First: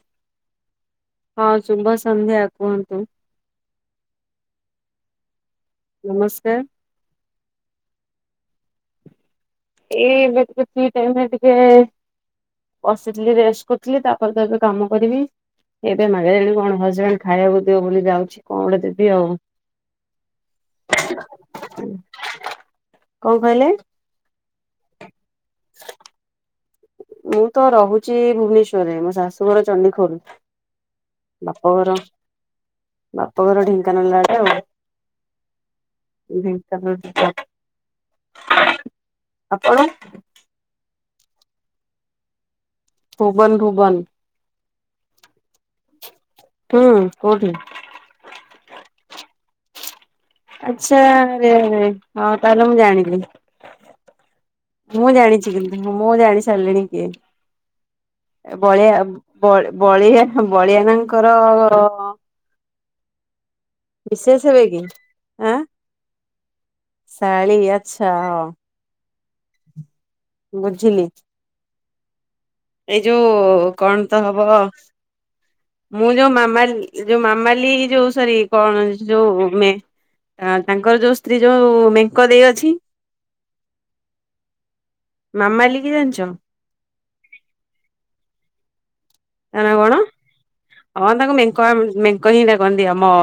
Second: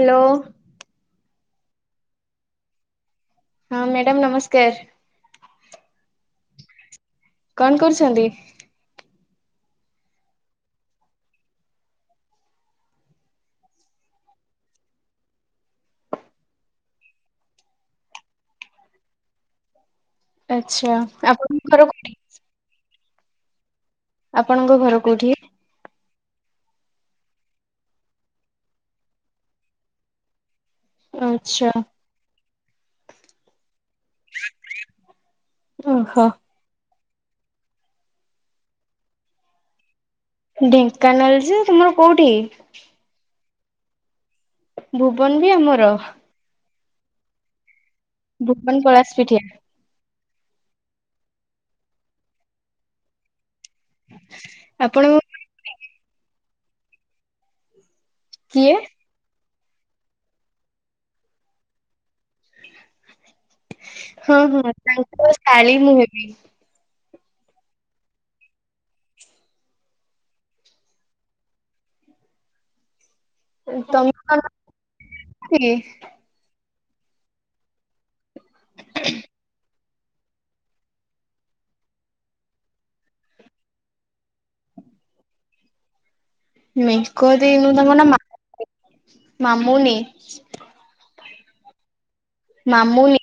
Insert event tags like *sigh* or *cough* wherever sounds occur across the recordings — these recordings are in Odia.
ହାଲୋ। ହଁ ଶୁଭ ସନ୍ଧ୍ୟା କୁହନ୍ତୁ। ହଁ ମ୍ୟାଡ଼ମ ନମସ୍କାର। ନମସ୍କାର। କଣ କରୁଛନ୍ତି। ଏଇ ଏବେ ଟିକେ ଫ୍ରି ଟାଇମ ରେ ଟିକେ ବସିଥିଲି ରେଷ୍ଟ କରୁଥିଲି ତାପରେ ତ ଏବେ କାମ କରିବି। ଏବେ ମାଗିଲେଣି କଣ ହଜବେଣ୍ଡ ଖାଇବାକୁ ଦିଅ ବୋଲି ଯାଉଛି କଣ ଗଟେ ଦେବି ଆଉ। ଆଛା ଆପଣଙ୍କର ଘର କୋଉଠି। କଁ କହିଲେ। ଆପଣଙ୍କ ଘର କୋଉଠି। ମୁଁ ତ ରହୁଚି ଭୁବନେଶ୍ଵରରେ ମୋ ଶାଶୁଘର ଚଣ୍ଡିଖୋଲ। ଆଚ୍ଛା ବାପଘର ବାପଘର ଢେଙ୍କାନାଳ ଆଡେ ଆଉ। ଓହୋ ଢେଙ୍କାନାଳ *unintelligible* ଆପଣ। ଢେଙ୍କାନାଳ ଯେ ତୁମର କୋଉଠି? ଭୁବନ ଭୁବନ। ଭୁବନ ବି ଆମର। ହୁଁ କୋଉଠି। ଭୁବନ ପଳାଶ ପିଠିଆ। ଆଚ୍ଛା ଆରେ ଆରେ ହଁ ତାହଲେ ମୁଁ ଜାଣିଲି। ମୁଁ ଆପଣ ଜାଣିଛି କିନ୍ତୁ ମୁଁ ଜାଣି ସାରିଲିଣି କିଏ। ଏ କିଏ? ବଳିଆ ବଳ ବଳିଆ ବଳିଆନାଙ୍କର ହଁ ମିସେସ୍ ହେବେ ହଁ କି? ତାଙ୍କ ଆଁ ଶାଳୀ ମୁଁ ହେବି। ଶାଳୀ ଆଚ୍ଛା ହଁ। ବୁଝିଲି। ଏଇ ଯୋଉ କଣ ତ ହବ କି? ମୁଁ ଯୋଉ ମାମାଲି ଏ ଯୋଉ ମାମାଲି ଯୋଉ ସରି କଣ ଯୋଉ ମେ ଅଁ ତାଙ୍କର ଯୋଉ ସ୍ତ୍ରୀ ଯୋଉ ମେଙ୍କ ଦେଇ ଅଛି। ମାମାଲି କିଏ ଜାଣିଚ। ମେଙ୍କ ଦେଇ ଯୋଉ ତାଙ୍କ ନାଁ ମା ତା ନାଁ କଣ ହଁ ତାଙ୍କୁ ମେଙ୍କ ଆ ମେଙ୍କ ହିଁ ଡାକନ୍ତି ଆମ ମାମୁନି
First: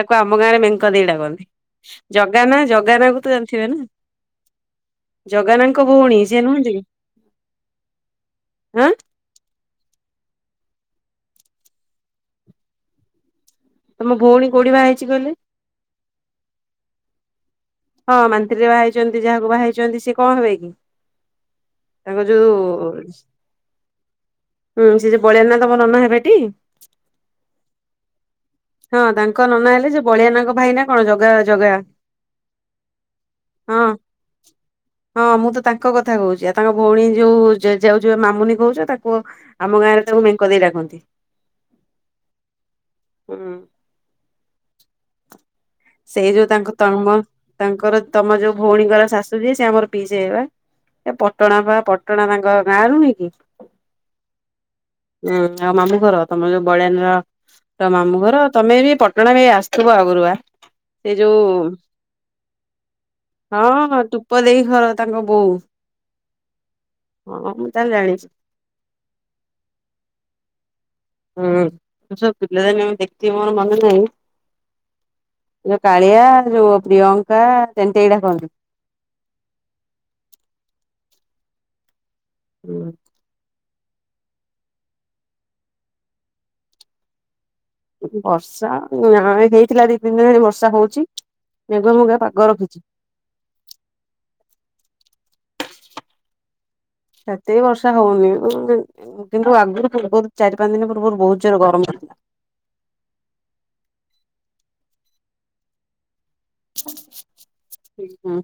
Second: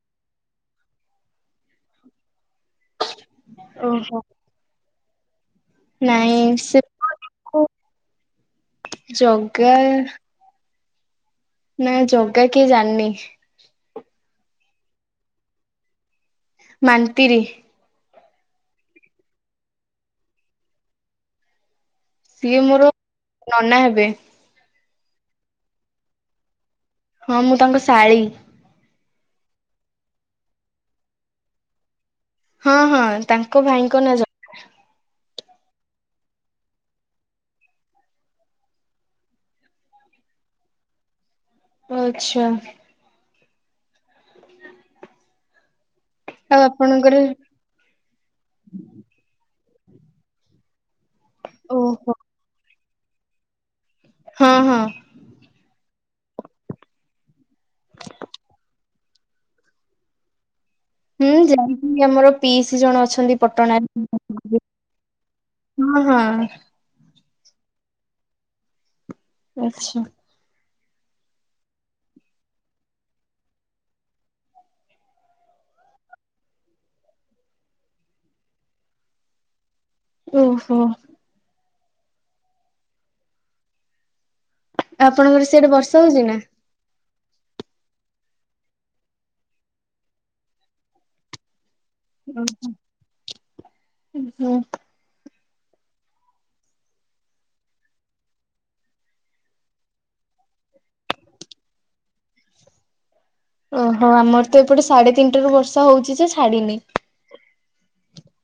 ତାକୁ ଆମ ଗାଁରେ ମେଙ୍କ ଦେଇ ଡାକନ୍ତି ଜଗାନା ଜଗାନା କୁ ତ ଜାଣିଥିବେ ନା। ଓହୋ ଜଗାନାଙ୍କ ଭୋଉଣୀ ସେ ନୁହନ୍ତି କି ଆଁ। ଜଗା ନାଇଁ ଜଗା କିଏ ଜାଣିନି। ତମ ଭୋଉଣୀ କୋଉଠି ବାହା ହେଇଚି କହିଲେ। ମାନତିରି। ହଁ ମାନ୍ତିରିରେ ବାହା ହେଇଚନ୍ତି ଯାହାକୁ ବାହା ହେଇଚନ୍ତି ସିଏ କଣ ହେବେ କି। ତାଙ୍କ ଯୋଉ ସିଏ ମୋର ନନା ହେବେ ହୁଁ ସେ ଯୋଉ ବଳିଆ ନା ତମ ନନା ହେବେଟି। ହଁ ମୁଁ ତାଙ୍କ ଶାଳୀ। ହଁ ତାଙ୍କ ନନା ହେଲେ ସେ ବଳିଆନାଙ୍କ ଭାଇ ନା କଣ ଜଗା ଜଗା। ହଁ ହଁ ତାଙ୍କ ହଁ। ଭାଇଙ୍କ ନା ଜଗା। ହଁ ମୁଁ ତ ତାଙ୍କ କୋହୁଚି ଆଉ ତାଙ୍କ ଭଉଣୀ ଯୋଉ ଯେ ଯାଉ ଯୁଅ ମାମୁନି କୋହୁଚ ତା ପୁଅ ଆମ ଗାଁରେ ତା କୁ ମେଙ୍କ ଦେଇ ଡାକନ୍ତି। ଓ ଆଚ୍ଛା। ହୁଁ। ସେଇ ଯୋଉ ଆଉ ତାଙ୍କ ତମ ଆପଣଙ୍କର ତାଙ୍କର ତମ ଯୋଉ ଭଉଣୀଙ୍କର ଶାଶୁ ଯିଏ ସେ ଆମର ପିଇସୀ ହେବେ ବା ଏ ପଟଣା ବା ଓହୋ ପଟଣା ତାଙ୍କ ଗାଁ ନୁହେଁ କି। ହଁ ହଁ। ଉଁ ଆଉ ମାମୁଁ ଘର ତମ ଯୋଉ ବଳିଆନ ର ତା ମାମୁଁ ଘର ତମେ ବି ଏଁ ପ ପ୍ରଣ ଏ ଆସୁଥିବ ଆଗୁରୁ ବା ସେ ହୁଁ ଯୋଉ ଯାଇକି ଆମର ପିଇସି ଜଣ ଅଛନ୍ତି ହଁ ଟୁପ ପଟଣାରେ ଦେଇ ଘର ତାଙ୍କ ବୋଉ ହଁ ହ ହଁ ମୁଁ ତାହେଲେ ଜାଣିଛି। ଆଚ୍ଛା। ହୁଁ ସବୁ ପିଲା ମୁଁ ଦେଖିଥିବି ମୋର ମନେ ନାହିଁ। ଯୋଉ କାଳିଆ ଯୋଉ ପ୍ରିୟଙ୍କା ଟେଣ୍ଟେଇ ଡାକନ୍ତି। *unintelligible* ଓହୋ ହୁଁ ଆପଣଙ୍କର ସିଆଡେ ବର୍ଷା ହୋଉଛି ନା ବର୍ଷା ନା ହେଇଥିଲା ଦି ତିନି ଦିନ ହେଲାଣି ବର୍ଷା ହଉଛି। ମେଘ ମୁଘା ପାଗ ରଖିଛି। ହୁଁ ସେତିକି ବର୍ଷା ହଉନି କିନ୍ତୁ ଆଗରୁ ପୂର୍ବରୁ ଚାରି ପାଞ୍ଚ ଦିନ ପୂର୍ବରୁ ବହୁତ ଜୋର ଗରମ *unintelligible* ଓହୋ ଆମର ତ ଏପଟେ ସାଢେ ତିନିଟା ରୁ ବର୍ଷା ହଉଛି ଯେ ଛାଡିିନି। ହୁଁ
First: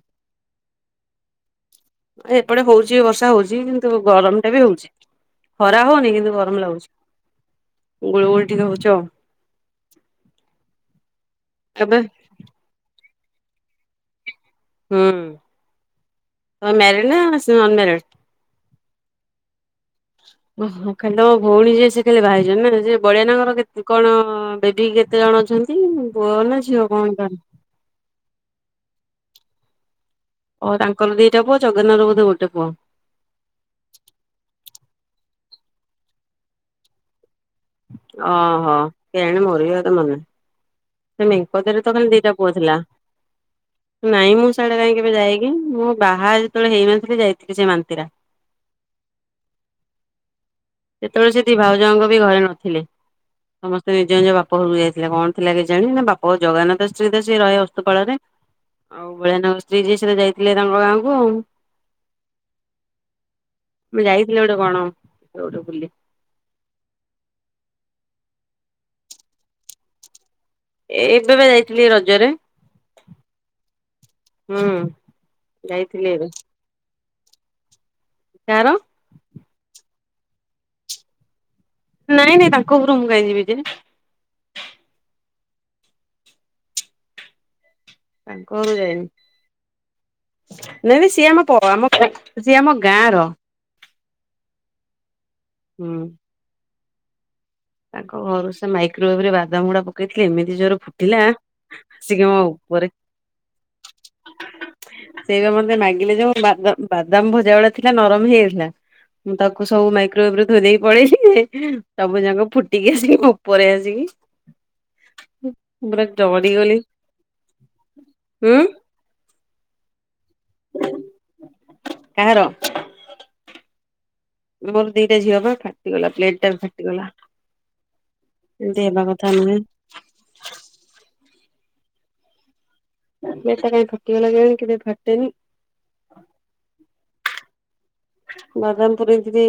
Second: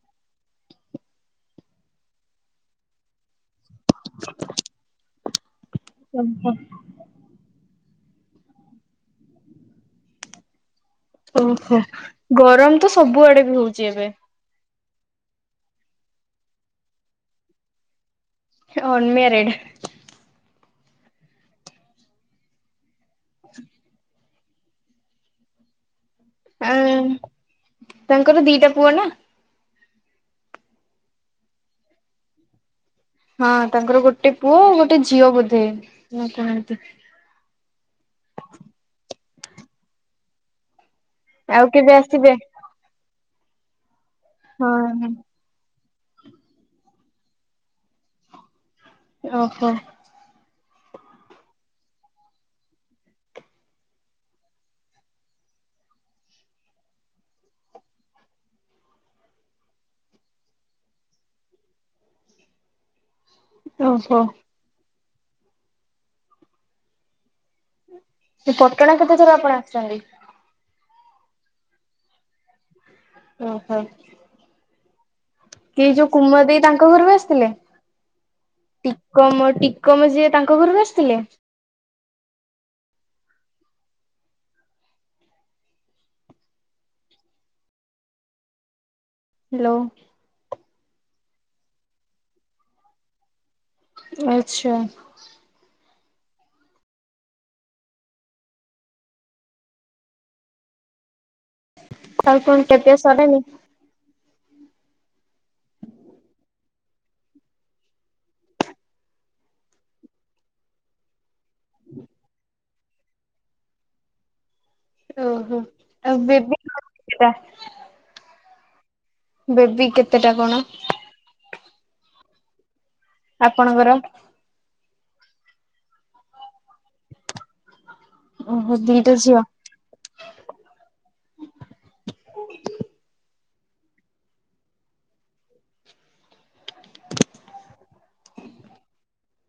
ଏଁ ଏପଟେ ହଉଛି ବର୍ଷା ହଉଛି କିନ୍ତୁ ଗରମ ଟା ବି ହଉଛି। ଖରା ହଉନି କିନ୍ତୁ ଓହୋ ଗରମ ଲାଗୁଛି। ଗୁଳୁ ଗୁଳି ଟିକେ ହଉଚ ଓହୋ ଗରମ ତ ସବୁଆଡେ ବି ହଉଛି ଏବେ। ହୁଁ ତମେ ମ୍ୟାରେଡ୍ ନା ସେ ଅନ୍ ମ୍ୟାରେଡ। Unmarried. ଓହଁ ଖାଲି ତମ ଭଉଣୀ ଯିଏ ସେ ଖାଲି ବାହା ହେଇଚନ୍ତି ନା ସେ ବଳିଆ ନାଙ୍କର କେ କଣ ହଁ *inaudible* କେତେ ଜଣ ଅଛନ୍ତି ପୁଅ ନା ଆ ଝିଅ କଣ କ ତାଙ୍କର ଦିଟା ପୁଅ ନା ଓ ତାଙ୍କର ଦିଟା ପୁଅ ଜଗନ ର ବୋଧେ ଗୋଟେ ପୁଅ। ହଁ ତାଙ୍କର ଗୋଟେ ପୁଅ ଗୋଟେ ଝିଅ ବୋଧେ। *inaudible* ଅ ହୋ କେଜାଣି ମୋର ବି ଆଉ ଏତେ ମନେ ନାହିଁ। ସେ ମେଙ୍କ ଆଉ ଦେଇ ର କେବେ କଣ ଦିଟା ଆସିବେ ପୁଅ ଥିଲା। ନାଇଁ ମୁଁ ହଁ ସିଆଡେ କାଇଁ ହଁ କେବେ ଯାଇକି ମୁଁ ବାହା ଯେତେବେଳେ ହେଇନଥିଲି ଯାଇଥିଲି ସେ ମାନ୍ତିରା ଓହୋ ସେତେବେଳେ ସେ ଦି ଭାଉଜଙ୍କ ବି ଘରେ ନଥିଲେ। ସମସ୍ତେ ନିଜ ନିଜ ବାପ ଘରୁକୁ ଯାଇଥିଲେ କଣ ଥିଲା କେଜାଣି ନା ବାପ ଜଗନ୍ ନା ତା ସ୍ତ୍ରୀ ତ ସେଇ ରହେ ଅସ୍ତପାଳରେ। ଆଉ ବଳିଆ ନା ସ୍ତ୍ରୀ ଯିଏ ସିଏ ତ ଯାଇଥିଲେ ତାଙ୍କ ଗାଁ କୁ ଆଉ ମୁଁ ଓହୋ। ଯାଇଥିଲି ଗୋଟେ କଣ ଗଟେ ବୁଲି ସେଇ ପଟଣା କେତେ ଥର ଆପଣ ଆସିଛନ୍ତି। ଏ ଏବେ ପା ଯାଇଥିଲି ରଜରେ। ଓହୋ ହୁଁ କିଏ ଏ ଯାଇଥିଲି ଯୋଉ ଏବେ କୁମ ଦେଇ ତାଙ୍କ ଘର କୁ ଆସିଥିଲେ। କାହାର ଟିକମ ଟିକମ ଯିଏ ତାଙ୍କ ଘରକୁ ଆସିଥିଲେ। ନାଇଁ ନାଇଁ ତାଙ୍କ ଘରକୁ ମୁଁ କାଇଁ ଯିବି ଯେ। ତାଙ୍କ ଘରରୁ ଯାଇନି। ହ୍ୟାଲୋ ନାଇଁ ନାଇଁ ସିଏ ଆମ ପ ଆମ ସିଏ ଆମ ଗାଁର ଆଚ୍ଛା। ହୁଁ। ତାଙ୍କ ଘରୁ ସେ ମାଇକ୍ରୋଅଭ ରେ ବାଦମ ଗୁଡା ପକେଇଥିଲେ ଏମିତି ଜୋରେ ଫୁଟିଲା ଆସିଛି ଆଉ କଣ ଖିଆ ମୋଉପରେ ପିଆ *inaudible* ସରିଲାଣି? ସେଇଟା ମତେ ମାଗିଲେ ଯୋଉ ବା ବାଦାମ ଭଜା ଭଳିଆ ଥିଲା ନରମ ହେଇଯାଇଥିଲା। ମୁଁ ତାକୁ ସବୁ ମାଇକ୍ରୋବରେ ଧଥୋଇ ଦେଇେଇ ପଳେଲି ସବୁ ଯାକ ଫୁଟିକି ଆସିକି ମୋ ଉପରେ ଆସିକି। ମୁଁ ଓହୋ ପୁରା ଆଉ ଡରି ବେବି ଗଲି କେତେଟା ଉଁ। ବେବି କେତେ ଟା କଣ? କାହାର ଆପଣଙ୍କର? ମୋର ଦିଟା ଝିଅ ପା ଫାଟିଗଲା ପ୍ଲେଟ୍ ଟା। ଓହୋ ଦେବା ଦିଟା କଥା ଝିଅ ନୁହେଁ। *unintelligible* ପ୍ଲେଟ୍ ଟା କେମିତି ଫାଟିଗଲା କେଜାଣି କେବେ ଫାଟେନି। ବାଦାମ୍ ପୁରେଇକିରି।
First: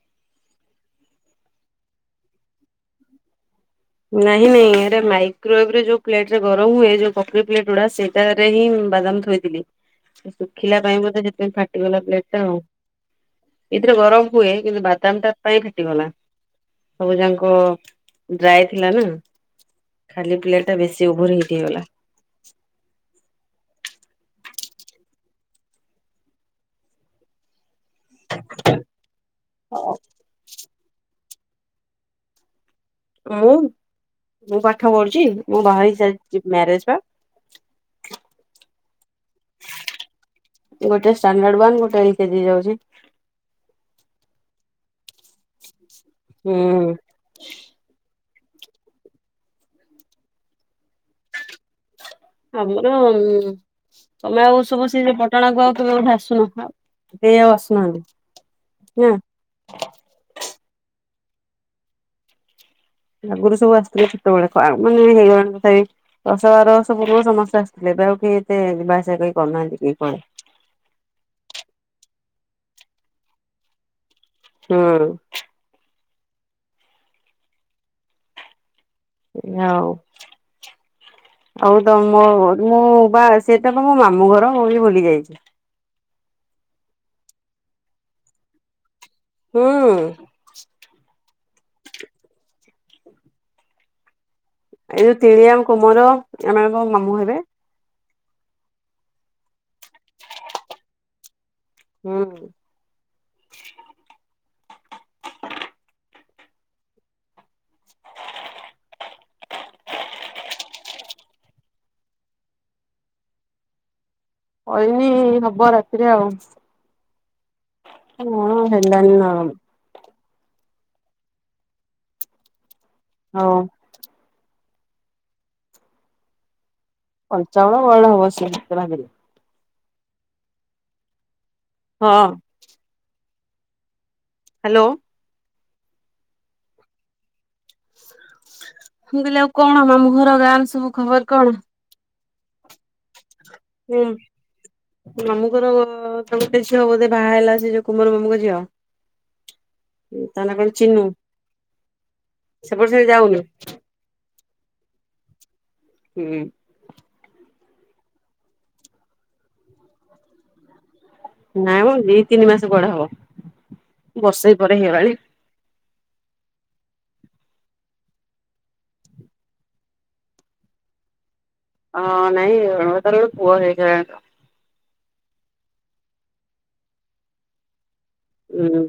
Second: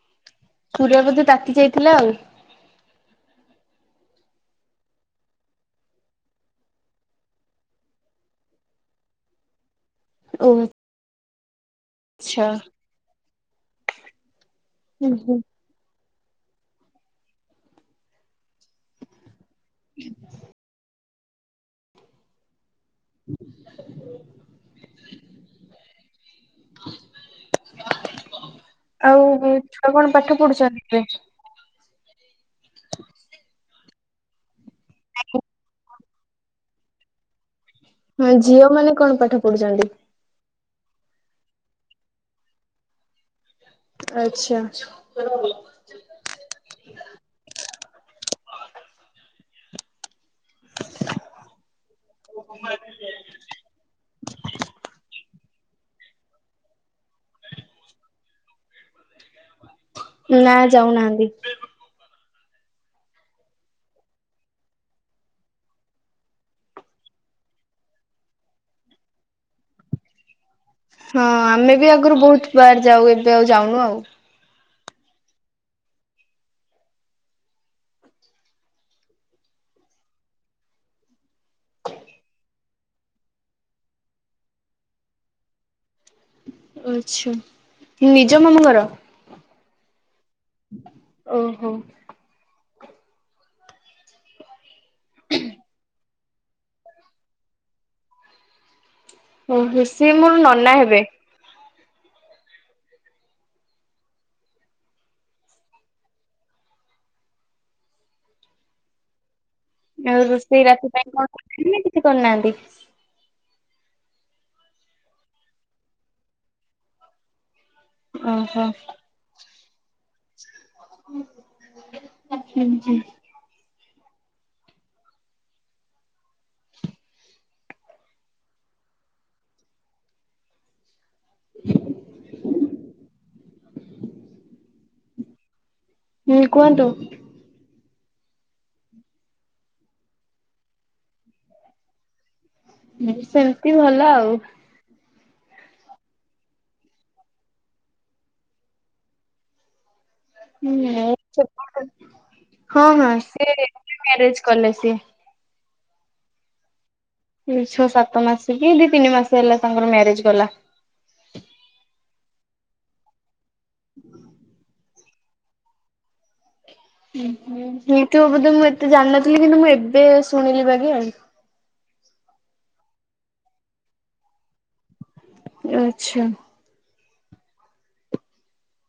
*unintelligible* ଖରିକା ବୋଧେ ତାତି ଯାଇଥିଲା ଆଉ। ନାଇଁ ନାହିଁ ହେରା ମାଇକ୍ରୋବ ରେ ଯୋଉ ପ୍ଲେଟ୍ ରେ ଗରମ୍ ହୁଏ ଯୋଉ ପକ୍ରୀ ପ୍ଲେଟ୍ ଗୁଡ଼ା ସେଇଟାରେ ହିଁ। ବାଦାମ୍ ଥୋଇଥିଲି ଓ ଶୁଖିଲା ପାଇଁ ବୋଧେ ସେ ପ୍ଲେଟ୍। ଫାଟିଗଲା ପ୍ଲେଟ୍ ଟା ଆଉ ଆଚ୍ଛା। ଏଥିରେ ଗରମ୍ ହୁଏ କିନ୍ତୁ ବାଦାମ୍ ଟା ପାଇଁ ଫାଟିଗଲା। ସବୁଯାକ ଡ୍ରାଏ ଥିଲା ନା ଖାଲି ପ୍ଲେଟ୍ ଟା ବେଶୀ। ଓଭୋର୍ ହିଟ୍ ହେଇଗଲା। *unintelligible* ଆଉ ଛୁଆ କଣ ପାଠ ପଢ଼ୁଚନ୍ତି? ମୁଁ ମୁଁ ପାଠ ପଢ଼ୁଚି ମୁଁ ବାହାହେଇ ସାରିଚି ବି ମ୍ୟାରେଜ୍ ପା। ହଁ ଝିଅ ମାନେ କଣ ପାଠ ପଢୁଚନ୍ତି? ଗୋଟେ ଷ୍ଟାଣ୍ଡାର୍ଡ ୱାନ୍ ଗୋଟେ ଏଲ୍ କେଜି ଯାଉଚି। ଆଚ୍ଛା। ହୁଁ। ଆମର ଉମ୍ ତମେ ଆଉ ସବୁ ସେ ଯୋଉ ପଟଣାକୁୁ ଆଉ। ବୋଧେ ଆସୁନ ଆଉ କେହି ଆଉ ଆସୁନାହାନ୍ତି ନା? ନା ଯାଉ ନାହାନ୍ତି। ଆଗୁର୍ ସବୁ ଆସୁଥିଲେ ସେତେବେଳେ ଗାଁ କୁ ଆଉ ମାନେ ହେଇଗଲାଣି ତଥାପି। ଦଶ ବାର ବର୍ଷ ପୂର୍ବରୁ ସମସ୍ତେ ଆସିଥିଲେ ଏବେ ଆଉ କେହି ଏତେ ଯିବା ଆସିବା କେହି କରୁନାହାନ୍ତି କେହି କଣ? ହଁ ଆମେ ବି ଆଗରୁ ବୋ ବାର ଯାଉ ଏବେ ଆଉ ଯାଉନୁ ଆଉ। ହଁ। *unintelligible* ଆଉ ତମ୍ ଘର୍ ରେ ମୁଁ ବା ସେଟା ତ ମୋ ମାମୁଁ ଘର ମୁଁ ବି ବୁଲି ଯାଇଚି। ଆଚ୍ଛା ନିଜ ମାମୁଁ ଘର? ହୁଁ। ଓହୋ। ଏଇ ଯୋଉ ତିଳିଆ କୁମର ଏମାନେ ସବୁ ମାମୁଁ ହେବେ। ଉଁ ହୁଁ ସେ ମୋର ନନା ହେବେ। ହୁଁ। ଆଉ ରୋଷେଇ ରାତି ପାଇଁ କଣ କଲେଣି ନା କିଛି କରି ନାହାନ୍ତି? କରିନି ହବ ରାତିରେ ଆଉ। ଓହୋ ହଁ ହେଲାଣି ନା କଣ? *unintelligible* *unintelligible* *unintelligible* ହଁ। ହାଲୋ। ହୁଁ କୁହନ୍ତୁ। ମୁଁ କହିଲି ଆଉ କଣ ମାମୁଁ ଘର ଗାଁରେ ସବୁ ଖବର୍ କଣ? ହୁଁ ସେମିତି ଭଲ ଆଉ। ମାମୁଁଙ୍କର *unintelligible* ଝିଅ ବୋଧେ ବାହା ହେଲା ସେ ଯୋଉଁ କୁମର ମାମୁଁଙ୍କ ଝିଅ। ତା ନାଁ କଣ ହୁଁ ଚିନୁ ହଁ ସେପଟେ ସେ ହଁ ଯାଉନି ମ୍ୟାରେଜ କଲେ ସେ ହୁଁ ଛଅ ସାତ ମାସ କି ଦି ତିନି ମାସ ହେଲା ତାଙ୍କର ମ୍ୟାରେଜ ଗଲା। ନାଇଁ ଦି ତିନି ମାସ କୁଆଡେ ହବ ବର୍ଷେ ପରେ ହେଇଗଲାଣି। ହେଇ ଥିବ ବୋଧେ ମୁଁ ଏତେ ଜାଣିନଥିଲି କିନ୍ତୁ ମୁଁ ଏବେ ଶୁଣିଲି ବାଗି ଆଉ ହଁ ନାଇ ତାର ଗୋଟେ ପୁଅ ହେଇ ଗଲା। ଆଛା। ହୁଁ।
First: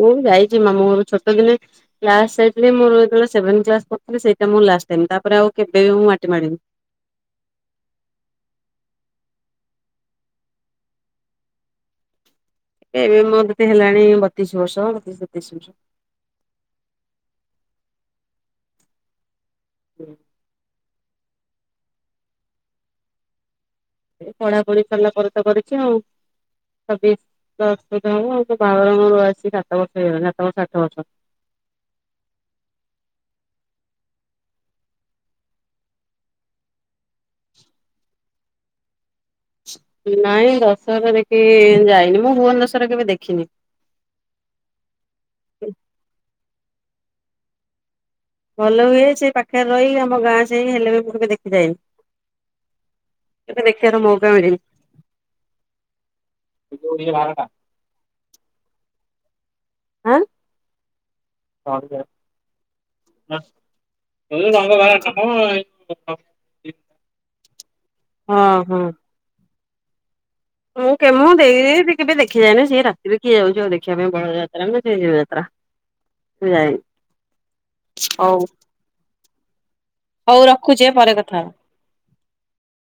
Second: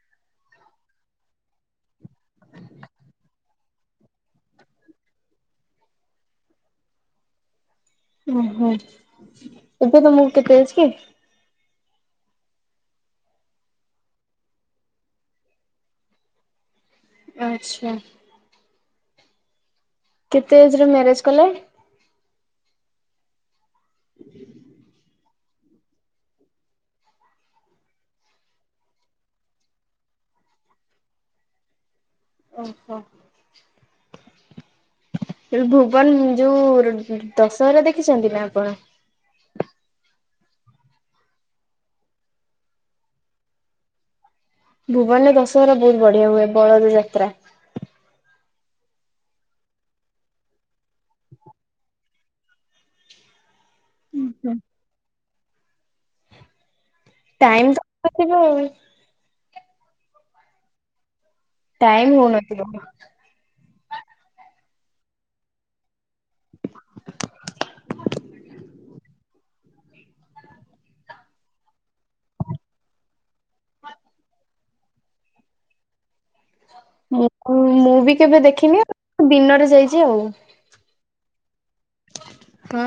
ମୁଁ ଯାଇଛି ମାମୁଁ ଘର ଛୋଟ ଦିନେ କ୍ଲାସ ସାଇଡ ରେ ମୁଁ ଯେତବେଳେ ସେବେନ କ୍ଲାସ ପଢ଼ୁଥିଲି ସେଇଟା ମୁଁ ଲାଷ୍ଟ ତିନିଟା ପରେ ଆଉ କେବେ ମୁଁ ମାଟି ମାଡ଼ିନି। ଓହୋ ଏବେ ତମ କୁ କେତେ ଏଜ କି? ଏ ଏବେ ମୋର କେତେ ହେଲାଣି ବତିଶ ବର୍ଷ ବତିଶ ତେତିଶ ବର୍ଷ ଆଛା। କେତେ ବର୍ଷ ରେ ମ୍ୟାରେଜ କଲ? ପଢ଼ା ପୁଢ଼ି ସରିଲା ପରେ ତ କରିଛି ଆଉ ଛବିଶ *unintelligible* ସାତ ବର୍ଷ ଆଠ ବର୍ଷ *inaudible* ଓହୋ ଏବେ ଭୁବନ ଯୋଉଁ ଦଶହରା ଦେଖିଛନ୍ତି ନା ଆପଣ? ନାଇଁ ଦଶହରା ଦେଖି ଯାଇନି ମୁଁ ଭୁବନ ଦଶହରା କେବେ ଦେଖିନି। ଭୁବନରେ ଦଶହରା ବହୁତ ବଢିଆ ହୁଏ ବଳଦ ଯାତ୍ରା। ଭଲ ହୁଏ ସେ ପାଖରେ ରହିି ଆମ ଗାଁ ସେଇ ହେଲେ ବି ମୁଁ ଟିକେ ଦେଖି ଯାଏନି। କେବେ ଦେଖିବାର ମଉକା ମିଳିନି। ଟାଇମ ତ ଆଉ ଆଁ ହଁ ଟାଇମ ହଉନଥିବ। *unintelligible* ହଁ ହଁ। ମୁଁ କେମୋ ଦେଇ ନାଇଁ କେବେ ଦେଖି ଯାଏନି ସିଏ ରାତିରେ କିଏ ଯାଉଛି ଆଉ ଦେଖିବା ପାଇଁ ବଳ ଯାଉଚି। *unintelligible* ମୁଁ ମୁଁ ବି ହଉ କେବେ ହଉ ଦେଖିନି ଦିନରେ ଯାଇଛି ହୋଉ ରଖୁଛି ପରେ କଥା ହଁ ହଁ